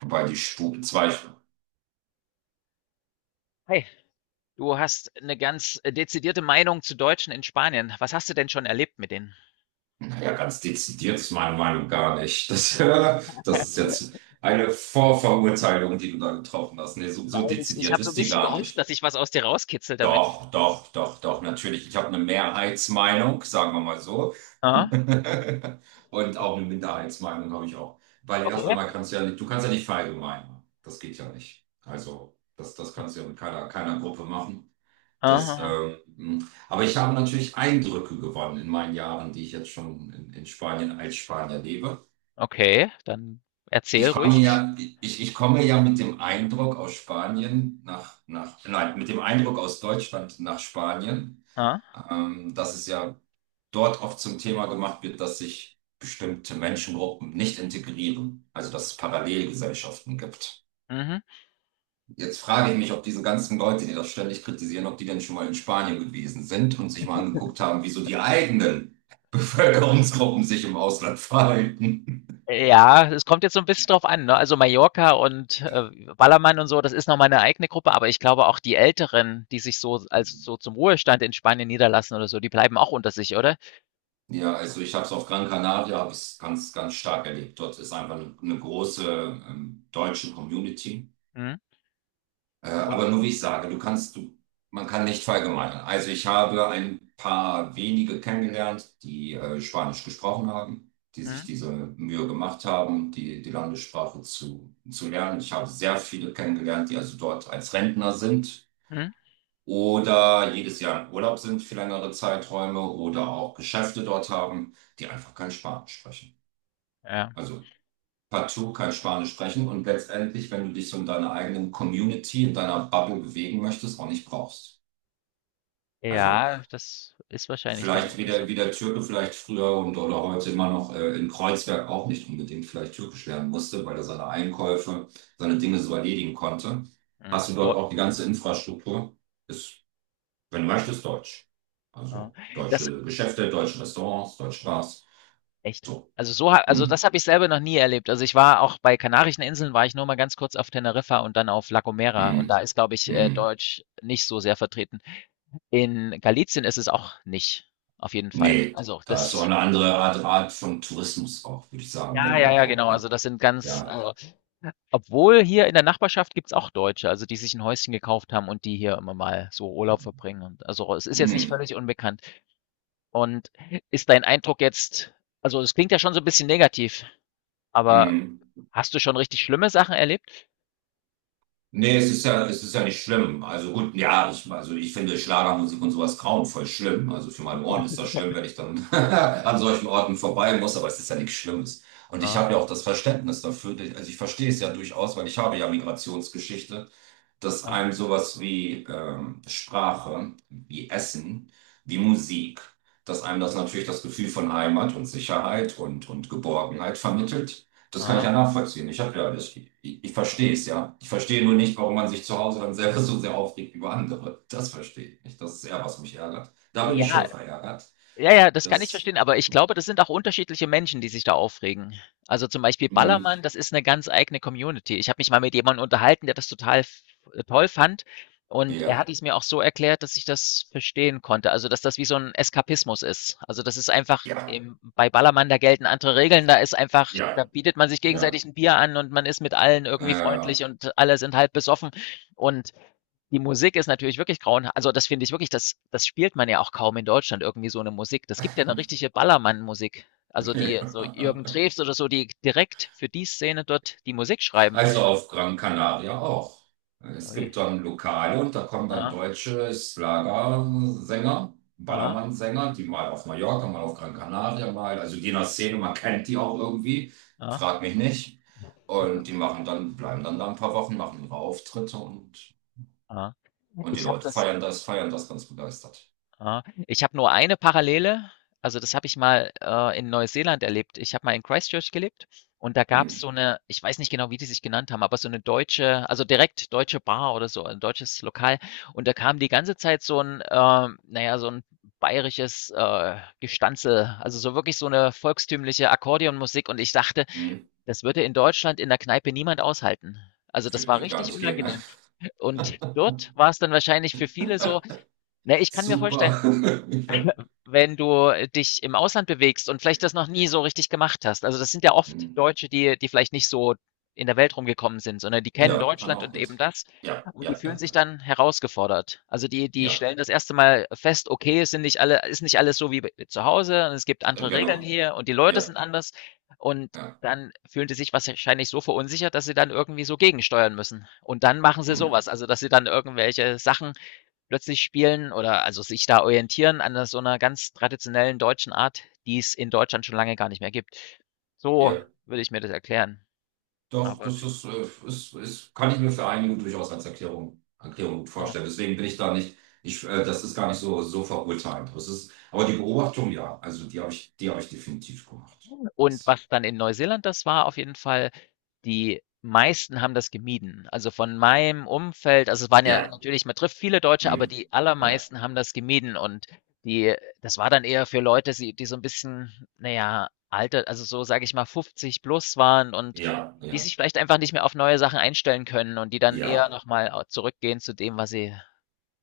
Wobei die Stufe 2, Hi, du hast eine ganz dezidierte Meinung zu Deutschen in Spanien. Was hast du denn schon erlebt mit denen? naja, ganz dezidiert ist meine Meinung gar nicht. Das, das ist Nein, jetzt eine Vorverurteilung, die du da getroffen hast. Nee, so ich dezidiert habe so ein ist die bisschen gar gehofft, nicht. dass ich was aus dir rauskitzel damit. Doch, doch, doch, doch, natürlich. Ich habe eine Mehrheitsmeinung, sagen wir mal so. Aha. Und auch eine Minderheitsmeinung habe ich auch. Weil erst Okay. einmal kannst du ja nicht, du kannst ja nicht verallgemeinern. Das geht ja nicht. Also, das kannst du ja mit keiner Gruppe machen. Aha. Aber ich habe natürlich Eindrücke gewonnen in meinen Jahren, die ich jetzt schon in Spanien als Spanier lebe. Okay, dann erzähl Ich komme ruhig. ja, ich komme ja mit dem Eindruck aus Spanien nach, nach, nein, mit dem Eindruck aus Deutschland nach Spanien, Aha. Dass es ja dort oft zum Thema gemacht wird, dass sich bestimmte Menschengruppen nicht integrieren, also dass es Parallelgesellschaften gibt. Mhm. Jetzt frage ich mich, ob diese ganzen Leute, die das ständig kritisieren, ob die denn schon mal in Spanien gewesen sind und sich mal angeguckt haben, wie so die eigenen Bevölkerungsgruppen sich im Ausland verhalten. Ja, es kommt jetzt so ein bisschen drauf an, ne? Also, Mallorca und, Ballermann und so, das ist noch meine eigene Gruppe, aber ich glaube auch die Älteren, die sich so also, so zum Ruhestand in Spanien niederlassen oder so, die bleiben auch unter sich, oder? Ja, also ich habe es auf Gran Canaria, habe es ganz, ganz stark erlebt. Dort ist einfach eine große deutsche Community. Mhm. Und Aber nur wie ich sage, man kann nicht verallgemeinern. Also ich habe ein paar wenige kennengelernt, die Spanisch gesprochen haben, die sich mhm, diese Mühe gemacht haben, die Landessprache zu lernen. Ich habe sehr viele kennengelernt, die also dort als Rentner sind mhm, oder jedes Jahr im Urlaub sind für längere Zeiträume oder auch Geschäfte dort haben, die einfach kein Spanisch sprechen. ja. Also partout kein Spanisch sprechen und letztendlich, wenn du dich so in deiner eigenen Community, in deiner Bubble bewegen möchtest, auch nicht brauchst. Also Ja, das ist wahrscheinlich dann vielleicht wie wirklich so. der, wie der Türke vielleicht früher und oder heute immer noch in Kreuzberg auch nicht unbedingt vielleicht türkisch lernen musste, weil er seine Einkäufe, seine Dinge so erledigen konnte. Mhm. Hast du Deu dort auch die ganze Infrastruktur? Ist, wenn du möchtest, Deutsch. ja. Also Das deutsche Geschäfte, deutsche Restaurants, deutsche Bars. echt? So. Also, so ha also, Mm, das habe ich selber noch nie erlebt. Also, ich war auch bei Kanarischen Inseln war ich nur mal ganz kurz auf Teneriffa und dann auf La Gomera und da mm, ist, glaube ich, mm. Deutsch nicht so sehr vertreten. In Galizien ist es auch nicht, auf jeden Fall. Nee, Also, da ist so das eine andere Art von Tourismus auch, würde ich sagen, ja, wenn ja, ja, überhaupt, genau. ne? Also, das sind ganz Ja. also, obwohl hier in der Nachbarschaft gibt's auch Deutsche, also, die sich ein Häuschen gekauft haben und die hier immer mal so Urlaub verbringen und also, es ist jetzt nicht Hm, völlig unbekannt. Und ist dein Eindruck jetzt also, es klingt ja schon so ein bisschen negativ, aber hm. hast du schon richtig schlimme Sachen erlebt? Nee, es ist ja nicht schlimm. Also gut, ja, also ich finde Schlagermusik und sowas grauenvoll schlimm. Also für meine Ohren ist das schlimm, wenn ich dann an solchen Orten vorbei muss, aber es ist ja nichts Schlimmes. Und ich Mhm, habe ja auch das Verständnis dafür. Also ich verstehe es ja durchaus, weil ich habe ja Migrationsgeschichte, dass mhm, einem sowas wie Sprache, wie Essen, wie Musik, dass einem das natürlich das Gefühl von Heimat und Sicherheit und Geborgenheit vermittelt. Das kann ich mhm. ja nachvollziehen. Ich habe ja, ich verstehe es ja. Ich verstehe nur nicht, warum man sich zu Hause dann selber so sehr aufregt über andere. Das verstehe ich nicht. Das ist eher, was mich ärgert. Da bin ich schon Ja, verärgert. ja, ja, das kann ich Das, verstehen, aber ich glaube, das sind auch unterschiedliche Menschen, die sich da aufregen. Also zum Beispiel mh, Ballermann, das ist eine ganz eigene Community. Ich habe mich mal mit jemandem unterhalten, der das total f toll fand und er ja, hat es mir auch so erklärt, dass ich das verstehen konnte, also dass das wie so ein Eskapismus ist. Also, das ist einfach ja, im bei Ballermann, da gelten andere Regeln, da ist einfach da ja, bietet man sich ja, gegenseitig ein Bier an und man ist mit allen irgendwie äh, freundlich und alle sind halb besoffen und die Musik ist natürlich wirklich grauenha also, das finde ich wirklich, das spielt man ja auch kaum in Deutschland irgendwie so eine Musik. Das gibt ja eine richtige Ballermann-Musik. Also, die so ja. Jürgen Drews oder so, die direkt für die Szene dort die Musik schreiben. Also auf Gran Canaria auch. Es Ui. gibt dann Lokale und da kommen dann Aha, deutsche Schlagersänger, aha, Ballermannsänger, die mal auf Mallorca, mal auf Gran Canaria, mal, also die in der Szene, man kennt die auch irgendwie, aha, frag mich nicht. Und die machen dann, bleiben dann da ein paar Wochen, machen ihre Auftritte und, aha. und die Ich habe Leute das feiern das ganz begeistert. Ah, ich habe nur eine Parallele. Also, das habe ich mal, in Neuseeland erlebt. Ich habe mal in Christchurch gelebt und da gab Hm, es so eine, ich weiß nicht genau, wie die sich genannt haben, aber so eine deutsche also, direkt deutsche Bar oder so, ein deutsches Lokal. Und da kam die ganze Zeit so ein, na ja, so ein bayerisches, Gestanzel, also, so wirklich so eine volkstümliche Akkordeonmusik und ich dachte, hm, das würde in Deutschland in der Kneipe niemand aushalten. Also, das wird, war wird gar richtig nicht gehen, ne? unangenehm. Und dort war es dann wahrscheinlich für viele so ne, ich kann mir Super. vorstellen wenn du dich im Ausland bewegst und vielleicht das noch nie so richtig gemacht hast. Also das sind ja oft Hm. Deutsche, die, die vielleicht nicht so in der Welt rumgekommen sind, sondern die kennen Ja, kann Deutschland auch und eben gut. das Ja, und ja, die fühlen ja, sich ja, dann herausgefordert. Also die, die ja, stellen das erste Mal fest, okay, es sind nicht alle, ist nicht alles so wie bei- zu Hause und es gibt andere Regeln genau. hier und die Leute Ja. sind anders und Ja. dann fühlen die sich wahrscheinlich so verunsichert, dass sie dann irgendwie so gegensteuern müssen. Und dann machen sie Hm. sowas, also dass sie dann irgendwelche Sachen plötzlich spielen oder also sich da orientieren an so einer ganz traditionellen deutschen Art, die es in Deutschland schon lange gar nicht mehr gibt. So Ja. würde ich mir das erklären, Doch, aber das ist, ist, ist, kann ich mir für einige durchaus als Erklärung gut ja. vorstellen. Deswegen bin ich da nicht, das ist gar nicht so verurteilend. Aber die Beobachtung, ja, also die habe ich definitiv gemacht. Und Das, was dann in Neuseeland das war, auf jeden Fall, die meisten haben das gemieden. Also von meinem Umfeld, also es waren ja ja, natürlich, man trifft viele Deutsche, aber hm. die Ja, allermeisten haben das gemieden und die, das war dann eher für Leute, die, die so ein bisschen, naja, alter, also so sage ich mal 50 plus waren und ja, die sich ja, vielleicht einfach nicht mehr auf neue Sachen einstellen können und die dann eher ja, nochmal zurückgehen zu dem, was sie,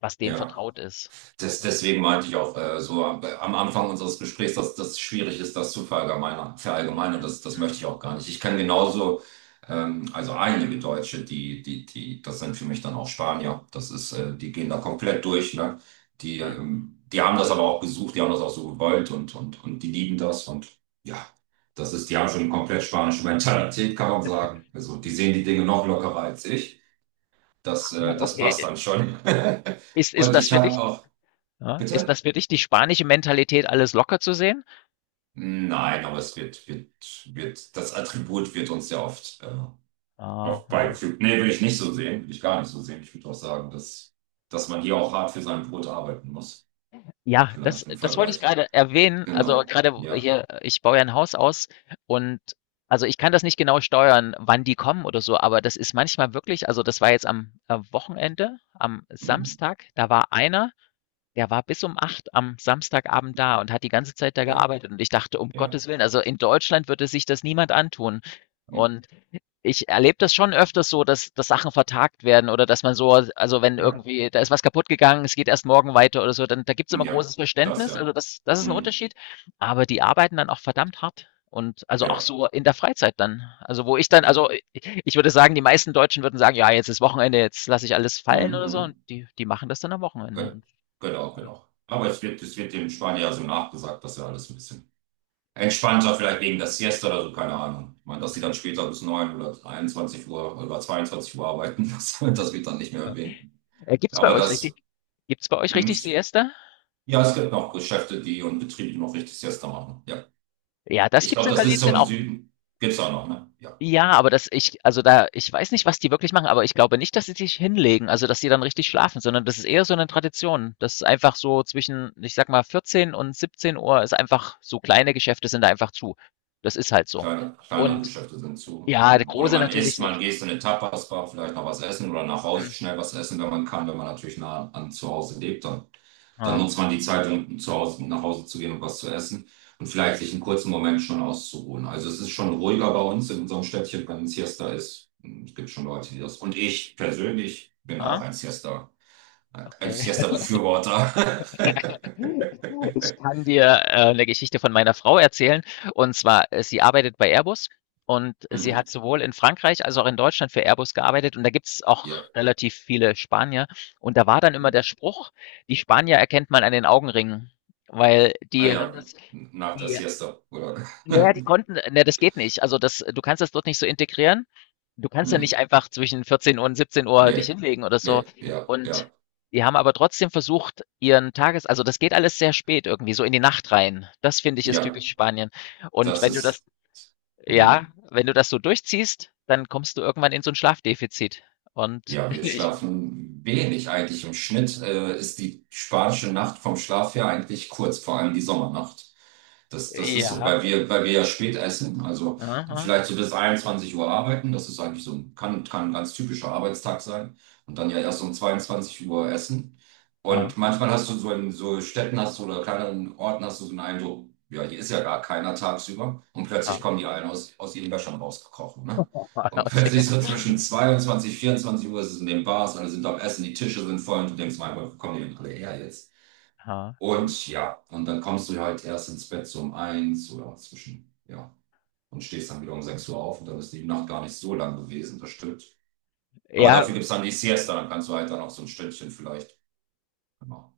was denen ja. vertraut ist. Ja. Deswegen meinte ich auch so am Anfang unseres Gesprächs, dass das schwierig ist, das zu verallgemeinern. Verallgemeinern, Mhm, das mhm, möchte ich auch gar nicht. Ich kann genauso, also einige Deutsche, das sind für mich dann auch Spanier. Die gehen da komplett durch, ne? Die, mhm. ähm, die haben das aber auch gesucht, die haben das auch so gewollt und die lieben das und ja, die haben schon eine komplett spanische Mentalität, kann man sagen. Also die sehen die Dinge noch lockerer als ich. Das, Ah, äh, das passt okay, dann schon. ist Und das ich für habe dich auch, Ja, ist bitte? das für dich die spanische Mentalität, alles locker zu sehen? Nein, aber es wird, wird, wird, das Attribut wird uns ja oft Aha. beigefügt. Nee, will ich nicht so sehen, will ich gar nicht so sehen. Ich würde auch sagen, dass man hier auch hart für sein Brot arbeiten muss. Ja, das, Vielleicht im das wollte ich Vergleich. gerade erwähnen. Also Genau. gerade Ja. hier, ich baue ja ein Haus aus und also ich kann das nicht genau steuern, wann die kommen oder so, aber das ist manchmal wirklich, also das war jetzt am Wochenende, am Mhm. Samstag, da war einer, der war bis um 8 am Samstagabend da und hat die ganze Zeit da Ja. gearbeitet. Und ich dachte, um Ja. Gottes Willen, also in Deutschland würde sich das niemand antun. Mhm. Und ich erlebe das schon öfters so, dass, dass Sachen vertagt werden oder dass man so, also wenn Ja. irgendwie, da ist was kaputt gegangen, es geht erst morgen weiter oder so, dann da gibt's immer Ja. großes Das Verständnis. Also ja. das, das ist ein Mhm. Unterschied. Aber die arbeiten dann auch verdammt hart. Und also auch Ja. so in der Freizeit dann. Also wo ich dann, also Ja. ich würde sagen, die meisten Deutschen würden sagen, ja, jetzt ist Wochenende, jetzt lasse ich alles Mhm. fallen oder so. Und Mhm. die, die machen das dann am Wochenende. Ge- Und, Genau, genau. Aber es wird dem Spanier ja so nachgesagt, dass er alles ein bisschen entspannter, vielleicht wegen der Siesta oder so, keine Ahnung. Ich meine, dass die äh, dann später bis 9 oder 21 Uhr oder 22 Uhr arbeiten, das wird dann nicht mehr äh, erwähnt. Gibt's bei Aber euch richtig, gibt's bei euch hm, richtig Siesta? ja, es gibt noch Geschäfte, die und Betriebe, die noch richtig Siesta machen. Ja. Ja, das Ich gibt's glaube, in das ist Galicien zum auch. Süden. Gibt's auch noch, ne? Ja. Ja, aber das ich also da ich weiß nicht, was die wirklich machen, aber ich glaube nicht, dass sie sich hinlegen, also dass sie dann richtig schlafen, sondern das ist eher so 'ne Tradition. Das ist einfach so zwischen, ich sage mal, 14 und 17 Uhr ist einfach so kleine Geschäfte sind da einfach zu. Das ist halt so. Kleinere Und Geschäfte sind zu. ja, der Oder große man natürlich isst, man nicht. geht in eine Tapas-Bar, vielleicht noch was essen oder nach Mhm. Hause schnell was essen, wenn man kann, wenn man natürlich nah an zu Hause lebt, dann. Dann Ja. nutzt man die Zeit, um nach Hause zu gehen und was zu essen und vielleicht sich einen kurzen Moment schon auszuruhen. Also es ist schon ruhiger bei uns in unserem Städtchen, wenn ein Siesta ist. Es gibt schon Leute, die das. Und ich persönlich bin auch Aha, ein okay. Siesta-Befürworter. Ich kann dir, 'ne Geschichte von meiner Frau erzählen. Und zwar, sie arbeitet bei Airbus und sie hat Mhm. sowohl in Frankreich als auch in Deutschland für Airbus gearbeitet und da gibt's Ja. auch relativ viele Spanier. Und da war dann immer der Spruch: „Die Spanier erkennt man an den Augenringen“, weil Ah die haben ja, das nach der die Siesta, oder? na ja, die konnten ne, das geht nicht. Also, das du kannst das dort nicht so integrieren. Du kannst ja nicht Mhm. einfach zwischen 14 Uhr und 17 Uhr dich Nee, hinlegen oder so. nee, ja, Und ja, die haben aber trotzdem versucht, ihren Tages also, das geht alles sehr spät irgendwie, so in die Nacht rein. Das finde ich ist ja. typisch Spanien. Und Das wenn du das ist. Mhm. ja, wenn du das so durchziehst, dann kommst du irgendwann in so ein Schlafdefizit. Und Ja, wir ich schlafen wenig eigentlich. Im Schnitt ist die spanische Nacht vom Schlaf her eigentlich kurz, vor allem die Sommernacht. Das ist so, ja. weil wir ja spät essen, also Mhm. vielleicht so bis 21 Uhr arbeiten. Das ist eigentlich so, kann ein ganz typischer Arbeitstag sein. Und dann ja erst um 22 Uhr essen. Mhm. Und manchmal hast du so in so Städten hast du oder kleineren Orten hast du so einen Eindruck, ja, hier ist ja gar keiner tagsüber. Und plötzlich kommen Mhm. die allen aus ihren Wäschern rausgekrochen. Ne? Und plötzlich so zwischen 22, 24 Uhr ist es in den Bars, alle sind am Essen, die Tische sind voll und du denkst, mein Gott, wo kommen die denn alle her jetzt? Und ja, und dann kommst du halt erst ins Bett so um eins oder zwischen, ja, und stehst dann wieder um 6 Uhr auf und dann ist die Nacht gar nicht so lang gewesen, das stimmt. Aber Ja. dafür gibt es dann die Siesta, dann kannst du halt dann auch so ein Stündchen vielleicht. Genau.